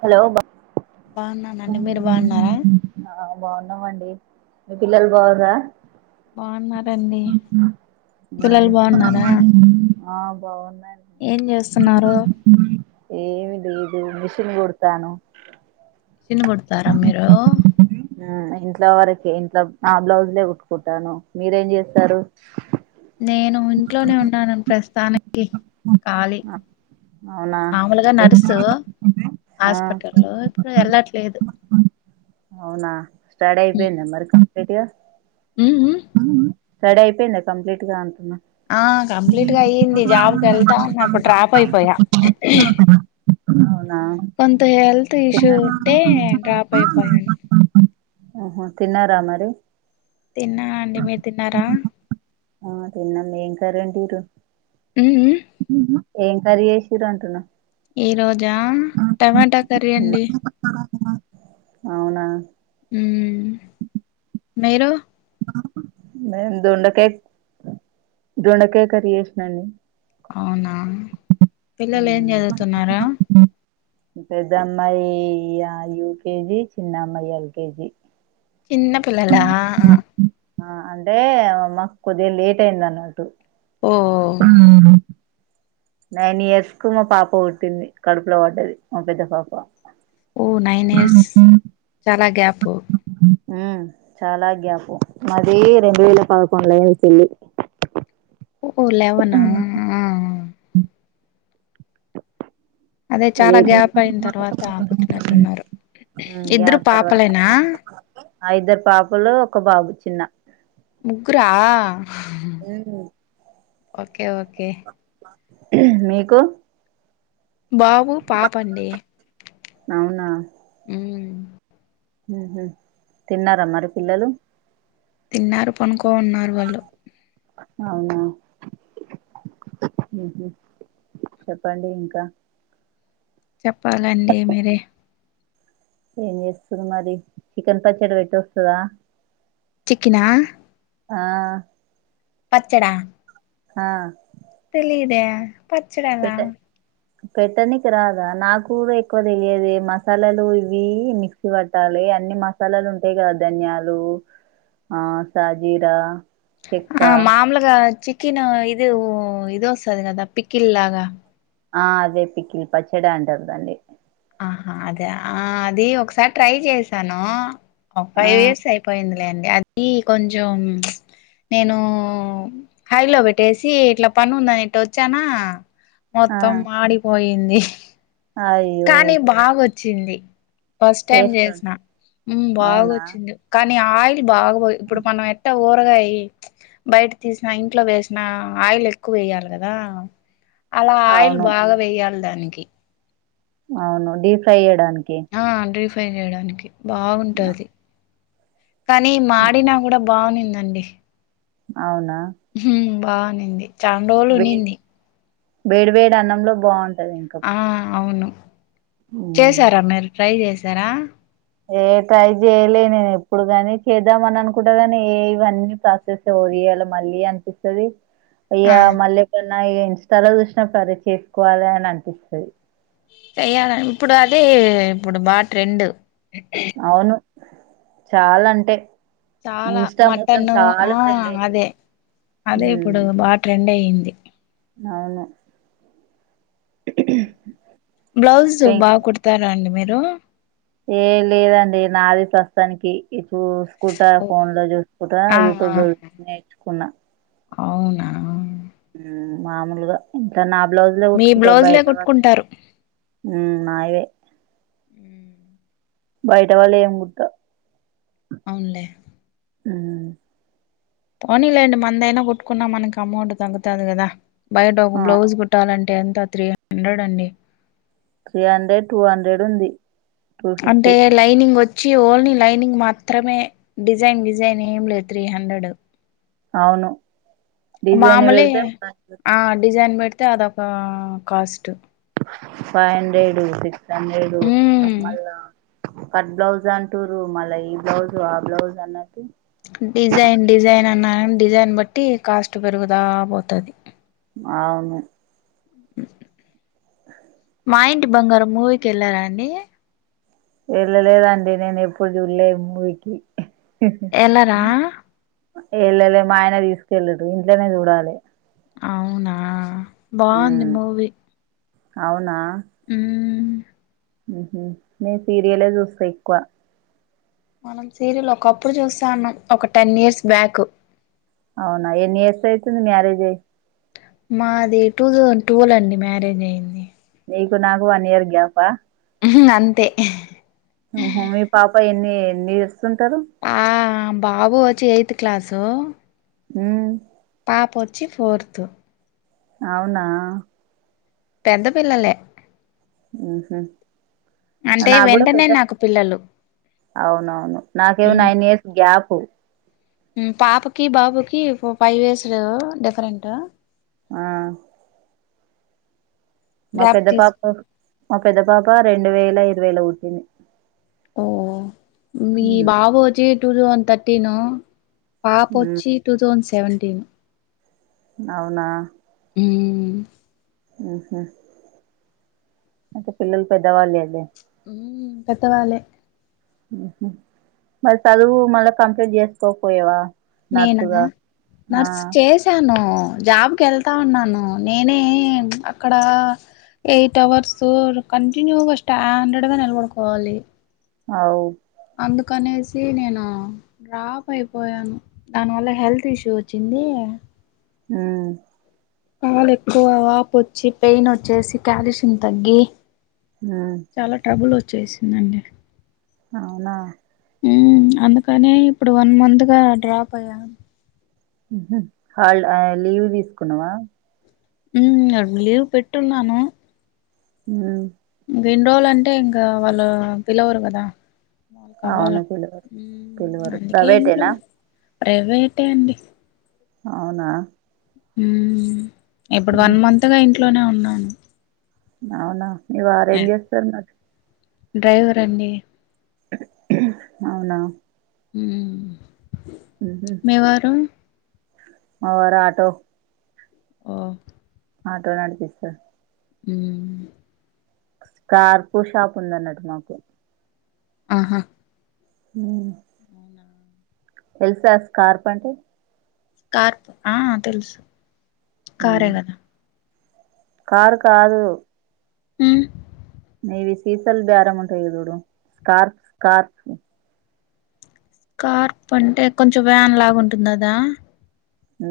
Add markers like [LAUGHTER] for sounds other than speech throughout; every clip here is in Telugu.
హలో బ బాగున్నానండి మీరు బాగున్నారా ఆ బాగున్నాం అండి మీ పిల్లలు బాగుర్రా బాగున్నారండి పిల్లలు బాగున్నారా [UNINTELLIGIBLE] ఆ బాగున్నాండి ఏం చేస్తున్నారు ఏమి లేదు తి నకుడుతాను చిన్ కొడతారా మీరు తిఇంట్లో వరకి ఇంట్లో నా బ్లౌజ్లే కుట్టుకుంటాను మీరేం చేస్తారు కి క్ఖాళీ అవునా మాములుగా నర్సు ఆ హాస్పిటల్లో ఇప్పుడు వెళ్లట్లేదు అవునా స్టడీ అయిపోయింద మరి కంప్లీట్ గా ఉమ్ స్టడీ అయిపోయిందా కంప్లీట్ గా అంటున్నా ఆ అవునా కంప్లీట్గా అయ్యింది జాబ్కి వెళ్తా ఉన్నా డ్రాప్ అయిపోయా కొంత హెల్త్ తిన్న ఇష్యూ ఉంటే డ్రాప్ అయిపోయాను ఓహో తిన్నారా మరి తిన్నా అండి మీరు తిన్నారా ఆ తిన్నాం ఏం కర్రీ అండి రుజు ఉమ్ ఉమ్ ఉమ ఏం కర్రీ చేసిర్రు అంటున్న ఈ రోజా టమాటా కర్రీ అండి అవునా ఉమీరు నేను దొండకాయ దొండకాయ కర్రీ చేసినాండి అవునా పిల్లలు ఏం చదువుతున్నారా పెద్దమ్మాయి యూకేజీ చిన్నమ్మాయి ఎల్కేజి చిన్న పిల్లలా అ ఆ అంటే మాకు కొద్దిగా లేట్ అయింది అన్నట్టు ఉ నైన్ ఇయర్స్ కు మా పాప పుట్టింది కడుపులో పడ్డేది మా పెద్ద పాప ఓ నైన్ ఇయర్స్ చాలా గ్యాపు ఉ చాలా గ్య యి పు మాదిరెండు వేల పదకొండులుచెసింది ఓహ లెవెనా అ ఆ అదే చాలా లేట్ అయింది. గ్యాప్ అయిన తర్వాత పుట్టినట్టున్నారు ఉమ్ ఇద్దరు గ్యాప్ తర్వాత పాపలేనా ఆ ఇద్దరు పాపలు ఒక బాబు చిన్న ముగ్గురా ఉమ్ ఓకే ఓకే మీకు బాబు పాప అండి మ్ హు తిన్నారా మరి పిల్లలు తిన్నారు పనుకో ఉన్నారు వాళ్ళు అవునా మ్ హు చెప్పండి ఇంకా చెప్పాలండి మీరే ఏం చేస్తుంది మరి చికెన్ పచ్చడి పెట్టి వస్తదా చికెనా ఆ పచ్చడా ఆ తెలిదే పచ్చడెలా పెట్ట పెట్టనికి రాదా నాకు కూడా ఎక్కువ తెలియదే మసాలాలు ఇవి మిక్సీ పట్టాలి అన్ని మసాలాలు ఉంటాయి గ దనియాలు ఆ సాజీరా చెక్క ఆ మామూలుగా చి క్కిిన ఇదివో ఇది వస్తది కద పిక్కిిల్లాగా ఆ అదే పిక్కిల్ పచ్చడి అంటారుదండి ఆహా అదే ఆ అది ఒకసారి ట్రై చేశాను ఒక ఆ ఫైవ్ ఇయర్స్ అయిపోయింది లేండి అది ఈ కొంచం నేను హైలో పెట్టేసి ఇట్లా పని ఉందని ఇట్టా వచ్చానా ఆ మొత్తం మాడిపోయింది అయ్యో చింది ఫస్ట్ టైం టేస్ట్ చేసిన బాగ అవునా వచ్చింది కానీ ఆయిల్ బాబోయ్ ఇప్పుడు మనం ఎట్ట పొ గాయి బయట తీసిన ఇంట్లో వేసినా ఆయిల్ ఎక్కువ వేయాలి కదా అలా ఆయిల్ అవును బాగా వేయాలి దానికి అవును డీఫ్రై చేయడానికి ఆ డీప్ ఫ్రై చేయడానికి బాగుంటది కానీ మాడినా కూడా బావునిందండి అవునా బావునింది చాన్రోలు వేడి ఉనింది వేడి వేడి అన్నంలో బావు ఆ అవును ఉమ్. చేసారా మీరు ట్రై చేసారా ఏ ట్రై జేయలే నేను ఎప్పుడు కానీ చేద్దామ అని అనుకుంటా కాని ఏ ఇవన్నీ ప్రాసెస్ అవ్వ ఇయలా మళ్ళీ అనిపిస్తది ఆ అయ్యా మళ్ళీ ఎప్పున్న ఇగ ఇన్స్టాలో చూసినా అప్పుడు అది చేసుకోవాలి అని అనిపిస్తది చెయాల ఇప్పుడు అదే ఇప్పుడు బా ట్రెండు అవును చాలంటే చాలా మటను ఆ ట్రెండ్ అయితుంది అదే అదే ఇప్పుడు ఉమ్ బా ట్రెండ్ అయి అవును బ్లౌజు పెం బాగా కుడతారా అండి మీరు ఏ లేదండి నాది ప్రస్తుతానికి చూసుకుంటా ఓహ్! ఫోన్ ల చూసుకుంటా ఆ ఆ! యూట్యూబ్ లో చూసి నేర్చుకున్నా అవునా హ్ మామూలుగా ఇంక నా బ్లౌజ్లే మీ ఉట్టుకుతా బ్లౌజ్లే బయట వాళ్ళ కుట్టుకుంటారు హ్ నాయే హ్ బయట వాళ్ళు ఏం గుట్ట అవునులే హ్ పోనీలేండి మనదయినా కుట్టుకున్నా మనకి అమౌంట్ తగ్గుతాది కదా బయట ఒక ఆ! బ్లౌజ్ కుట్టాలం టే ఎంత త్రీ హండ్రెడ్ అండి త్రీ హండ్రెడ్ టూ హండ్రెడ్ ఉంది అంటే లైనింగ్ వొచ్చి చ్చి ఓల్ని లైనింగ్ మాత్రమే డిజైన్ డిజైన్ ఏం లేదు త్రీ హండ్రెడ్ అవును డిజైన్ మామూలే పెడితే ఆ డిజైన్ పెడితే అదొక cost five hundred six hundred మ్మ్ మళ్ళా కట్ బ్లౌజ్ అంటురు మళ్ళా ఈ బ్లౌజు ఆ బ్లౌజ్ అన్నట్టు డిజైన్ డిజైన్ అన్నా డిజైన్ బట్టి కాస్ట్ పెరుగుతా పోతది అవును మా ఇంటి బంగారం మూవీకెళ్ళారా అండి వేళ్ళ లేదండి నేను ఎప్పుడు చూడలేే మూవికి ఎల్లరా ఎళ్ళలే మా ఆయన తీసుకెళ్ళడు ఇంట్లనే చూడాలే అవునా బాగుంది హ్మ్. మూవీ అవునా హ్ ఉహ్ నేను సీరియలే చూస్తా ఎక్కువ మనం సీరియల్ ఒకప్పుడు చూస్తా ఉన్నాం ఒక టెన్ ఇయర్స్ బ్యాకు అవునా ఎన్ని ఇయర్స్ అయితుంది మ్యారేజ్ అయ్యి మాది టూ థౌంజడ్ ట్వెల్వ్ అండి మ్యారేజ్ అయింది నీకు నాకు వన్ ఇయర్ గ్యాపా అంతే ఉహ్ మీ పాప ఎన్ని ఎన్ని ఇయర్సుంటారు. ఆ బాబు వచ్చి ఎయిత్ క్లాసు హ్ పాప ఓచ్చి ఫోర్త్ అవునా పెద్ద పిల్లలే ఉహ్ అంటే వెంటనే నాకు పిల్లలు అవునవును నాకేమో నైన్ ఇయర్స్ గ్యాపు హ్ పాపకి బాబుకి ఫోర్ ఫైవ్ ఇయర్స్ డిఫరెంట్ ఆ మా గ్యాప్ పెద్ద తీసుకు పాప్ మా పెద్ద పాప రెండు వేల ఇరవైలో బుట్టింది మీ బాబు వచ్చి టూటుఅన్ తర్టీన్ ఉమ్, పాపొచ్చి టూ తౌన్ సెవెంటీన్ అవునా హ్మ్ ఊహు అంటే పిల్లలు పెద్దవాళ్ళేదే ఉమ్ పెద్దవాలే మరి చదువు మళ్ళ కంప్లీట్ చేసుకోకపోయేవా నేనా నర్సుగా ఆ నర్స్ చేసాను జాబ్కెళ్తా ఉన్నాను నేనే అక్కడ ఎయిట్ అవర్సు కంటిన్యూ గా స్టాండర్డ్ గా నిలబడుకోవాలి ఔ అందుకనేసి నేను డ్రాప్ అయిపోయాను దానివల్ల హెల్త్ ఇష్యూ వచ్చింది మ్మ్ కాలెక్కువ వాపొచ్చి పెయిన్ వచ్చేసి క్యాలిషన్ తగ్గి ఉమ్ చాలా ట్రబుల్ వచ్చేసిందండి అవునా మ్మ్ అందుకనే ఇప్పుడు వన్ మంత్ గా డ్రాప్ అయ్యా హల్ ఆ లీవ్ తీసుకున్నవా మ్మ్ లీవ్ పెట్టున్నాను హ్మ్ ఎన్ రోలంటే ఇంక వాళ్ళు పిలవరు గదా అవును పిలువరు పిలువరు అందుకే ఇంట్లో ప్రైవేటేనా ప్రైవేటే అండి అవునా ఉమ్ ఇప్పుడు వన్ ఉమ్, మంత్గా ఇంట్లోనే ఉన్నాను అవునా మి వారేం చేస్తనర్ డ్రైవర్ అండి అవునా మ్మ్ మీ వారు మావారాటో ఓ ఆటో నడిపిస్త మ్మ్ స్కార్పో షాప్ ఉందన్నట్ మాకు ఆహా మ్మ్ అవునా తెలుసా స్కార్పంటే స్కార్ప్ ఆ తెలుసు ఉమ్. కారే గదా కారు కాదు మ్మ్ నీవి సీసల్ బ్యారం ఉంటయి జూడు స్కార్ఫ్ కార్ కార్ప్ అంటే కొంచెం వ్యాన్ లాగుంటుంది అదా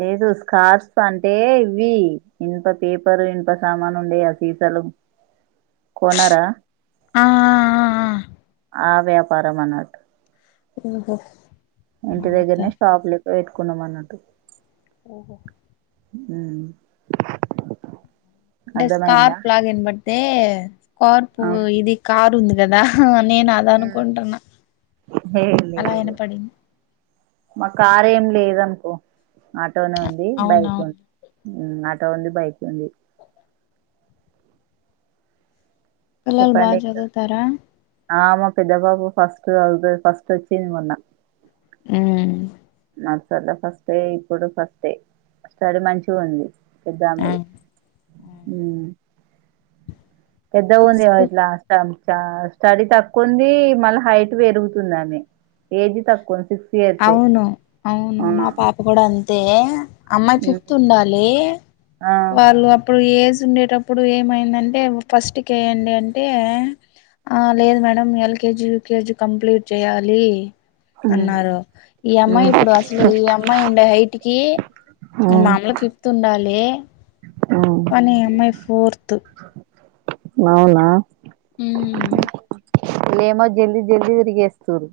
లేదు స్కార్ఫ్స్ అంటే ఇవి ఇన్ప పేపరు ఇన్ప సామానుండే అవి సలుం కొనరా ఆ ఆ, ఆ, ఆ. ఆ వ్యాపారం అనట్ ఉహ ఇంటి దగ్గరనే షాపు లెక్క పెట్టుకున్నాం అన్నట్టు ఓహో మ్ అంటే స్కార్ప్ లాగ ఏన బడితే స్కార్పు ఆ ఇది కార్ ఉంది కదా నేను అద అనుకుంటున్నా ఏ అలా ఈన లేదు పడింది మా కార్ ఏం లేదనుకో ఆటోనే ఉంది బైక్ అవునవును ఉంది ఉ ఆటో ఉంది బైక్ ఉంది పిల్లలు చెప్పండి బాగా ఇంకా చదువుతారా ఆ మా పెద్ద బాబు ఫర్స్ట్ చదువుతాడు ఫస్ట్ వచ్చిండు మొన్న ఉ నర్సరీల ఫస్టే ఇప్పుడు ఫస్టే స్టడీ మంచిగా ఉంది ఆ పెద్దామెది ఉ పెద్దగా ఉంది కదా ఇస్కూ ఇట్లా అస్తం సా స్టడీ తక్కువ ఉంది మళ్ళీ హైట్ పెరుగుతుంది ఆమె ఏజ్ తక్కువ సిక్స్ ఇయర్సే అవును అవును ఆ మా పాప కూడా అంతే అమ్మాయి ఫిఫ్త్ ఉండాలి ఆ వాళ్ళు అప్పుడు ఇప్పుడు ఏజ్ ఉండేటప్పుడు ఏమైందంటే ఫస్ట్ కెయ్యండి అంటే ఆ లేదు మేడం ఎల్కేజీ యూకేజీ కంప్లీట్ చేయాలి ఉమ్ అన్నారు ఈ అమ్మాయి ఉమ్ ఇప్పుడు అసలు ఈ అమ్మాయి ఉండే హైట్ కి మామలు ఫిఫ్త్ ఉ ఉండాలి ఉమ్ కానీ అమ్మాయి ఫోర్త్ అవునా ఉ వీళ్లేమో జల్దీ జల్దీ విరిగేస్తారు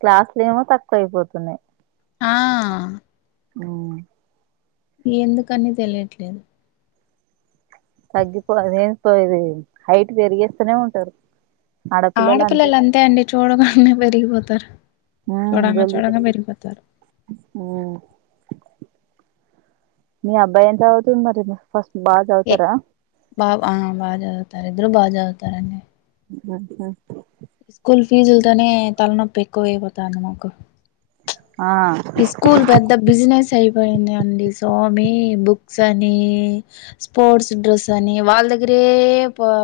క్లాసులు ఏమో తక్కువ అయిపోతున్నాయి ఆ ఓ ఎందుకని తెలియట్లేదు తగ్గిపో అది ఏం పోది హైట్ పెరిగిస్తూనే ఉంటారు ఆడపిల్లలు అంతే అండి చూడగానే పెరిగిపోతారు ఉమ్ చూడాంగా జల్దీ చూడంగా జల్దీ పెరిగిపోతారు మీ అబ్బాయి ఎంత అవుతుంది మరి ఫస్ట్ బాగా ఏ చదువుతారా బాబు ఆ బాజదువుతారు ఇద్దరు బాజదువుతార అం ఆహా స్కూల్ ఫీజులతోనే తలనొప్పి ఎక్కువ అయిపోతుంది మాకు ఆ ఈ స్కూల్ పెద్ద బిజినెస్ అయి పోయింది అండి సో మి బుక్స్ అని స్పోర్ట్స్ డ్రెస్ అని వాళ్ళ దగ్గర ఏ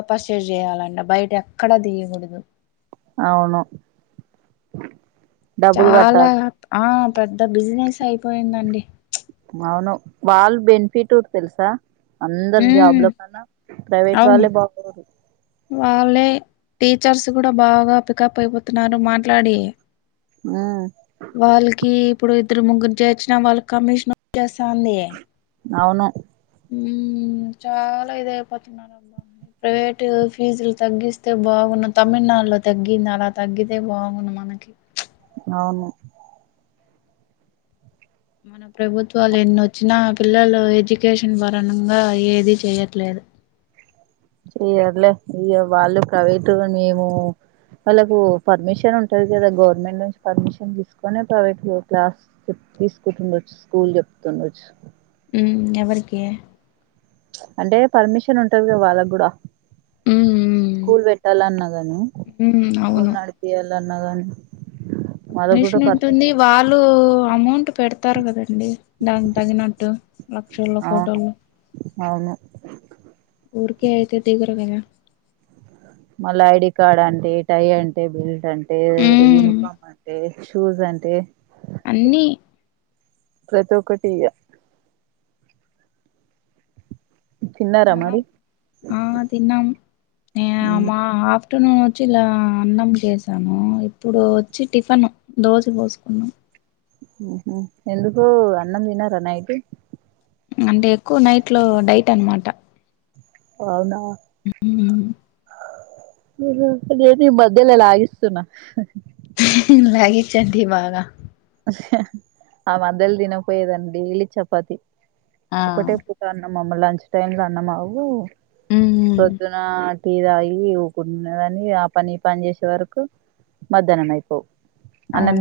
పసేచేయాలంట బయట ఎక్కడా తీయకూడదు అవును డబ్బులు చాలా కట్టాలి ఆ పెద్ద బిజినెస్ అయిపోయిందండి అవును వాళ్లు బెనిఫిట్ ఉరు తెల్సా అందరు ఉమ్ జాబ్ లో కన్నా ప్రైవేట్ అవును వాళ్ళే బాగూరు వాళ్ళే టీచర్స్ కూడా బాగా పికప్ అయిపోతున్నారు మాట్లాడి ఆ వాళ్ళకి ఇప్పుడు ఇద్దరు ముగ్గురు చేసిన వాళ్ళకి కమిషన్ వచ్చేస్తే అందియే అవును ఉమ్ చాలా ఇది అయిపోతు నమ్నం ప్రైవేటు ఫీజులు తగ్గిస్తే బాగున్నా. తమిళనాడులో తగ్గింది అలా తగ్గితే బాగున్నాం. మనకి అవును మన ప్రభుత్వాలు ఏనొచ్చినా పిల్లలు ఎడ్యుకేషన్ వరణంగా ఏది చెయట్లేదు. చెయ్యర్లే ఇగా వాళ్ళు ప్రైవేటుగా మేము వాళ్ళకు పర్మిషన్ ఉంటది గదా గవర్నమెంట్ నుంచి పర్మిషన్ తీసుకొని ప్రైవేట్ గో క్లాస్ చేప్ తీసుకుంటుండొచ్చు స్కూల్ జేప్తుండొచ్ ఉమ్ ఎవరకే అంటే పర్మిషన్ ఉంటదగా వాళ్ళక్ గూడా ఉమ్ ఉమ్ కూల్ వేట్టాలన్నా గాని ఉమ్ కూల్ అవును నడిపియాల్ కనగన్ బిష్మింట్ ఉండి. వాళ్ళు అమౌంటు పెడతారు కదండి దానికి తగినట్టు లక్షలో అవును కోటర్లు అవును ఊరికే అయితే తీగ్రమేగా మళ్ళా ఐడి కార్డ్ అంటే, టై అంటే, బెల్ట్ అంటే, ఉమ్ యూనిఫార్మ్ అంటే, షూస్ అంటే, అన్నీ ప్రత్ ఒకటి ఇయా. తిన్నారా మామ్ మరి ఆ తిన్నమ్ నీయా మాప్. ట్టును చిల్లా అన్నం జేశాము. ఇప్పుడు వచ్చి టిఫన్ దోజ పోసుకున్నాం. హుహ్ ఎందుకో అన్నం తిన్నరా నైటు. అంటే ఎక్కువ నైట్ లో డైట్ అనమాట అవునా ఉమ్, అదే అదేది మధ్యలా లాగిస్తున్నా. లాగిచండి బాగా ఆ మధ్యలో తినపోయేదండి. డైలీ చపాతి ఆ ఒక్కటే పూట అన్నం. మమ్ము లంచ్ పోయింది. లనమ్మాగు ఉమ్ ప్రోద్దున్నా టీ తాగి ఊకున్న దాని ఆ పని ఈ పని చేసే వరకు మధ్యనము అయిపోవు అన్నం అవును దీన్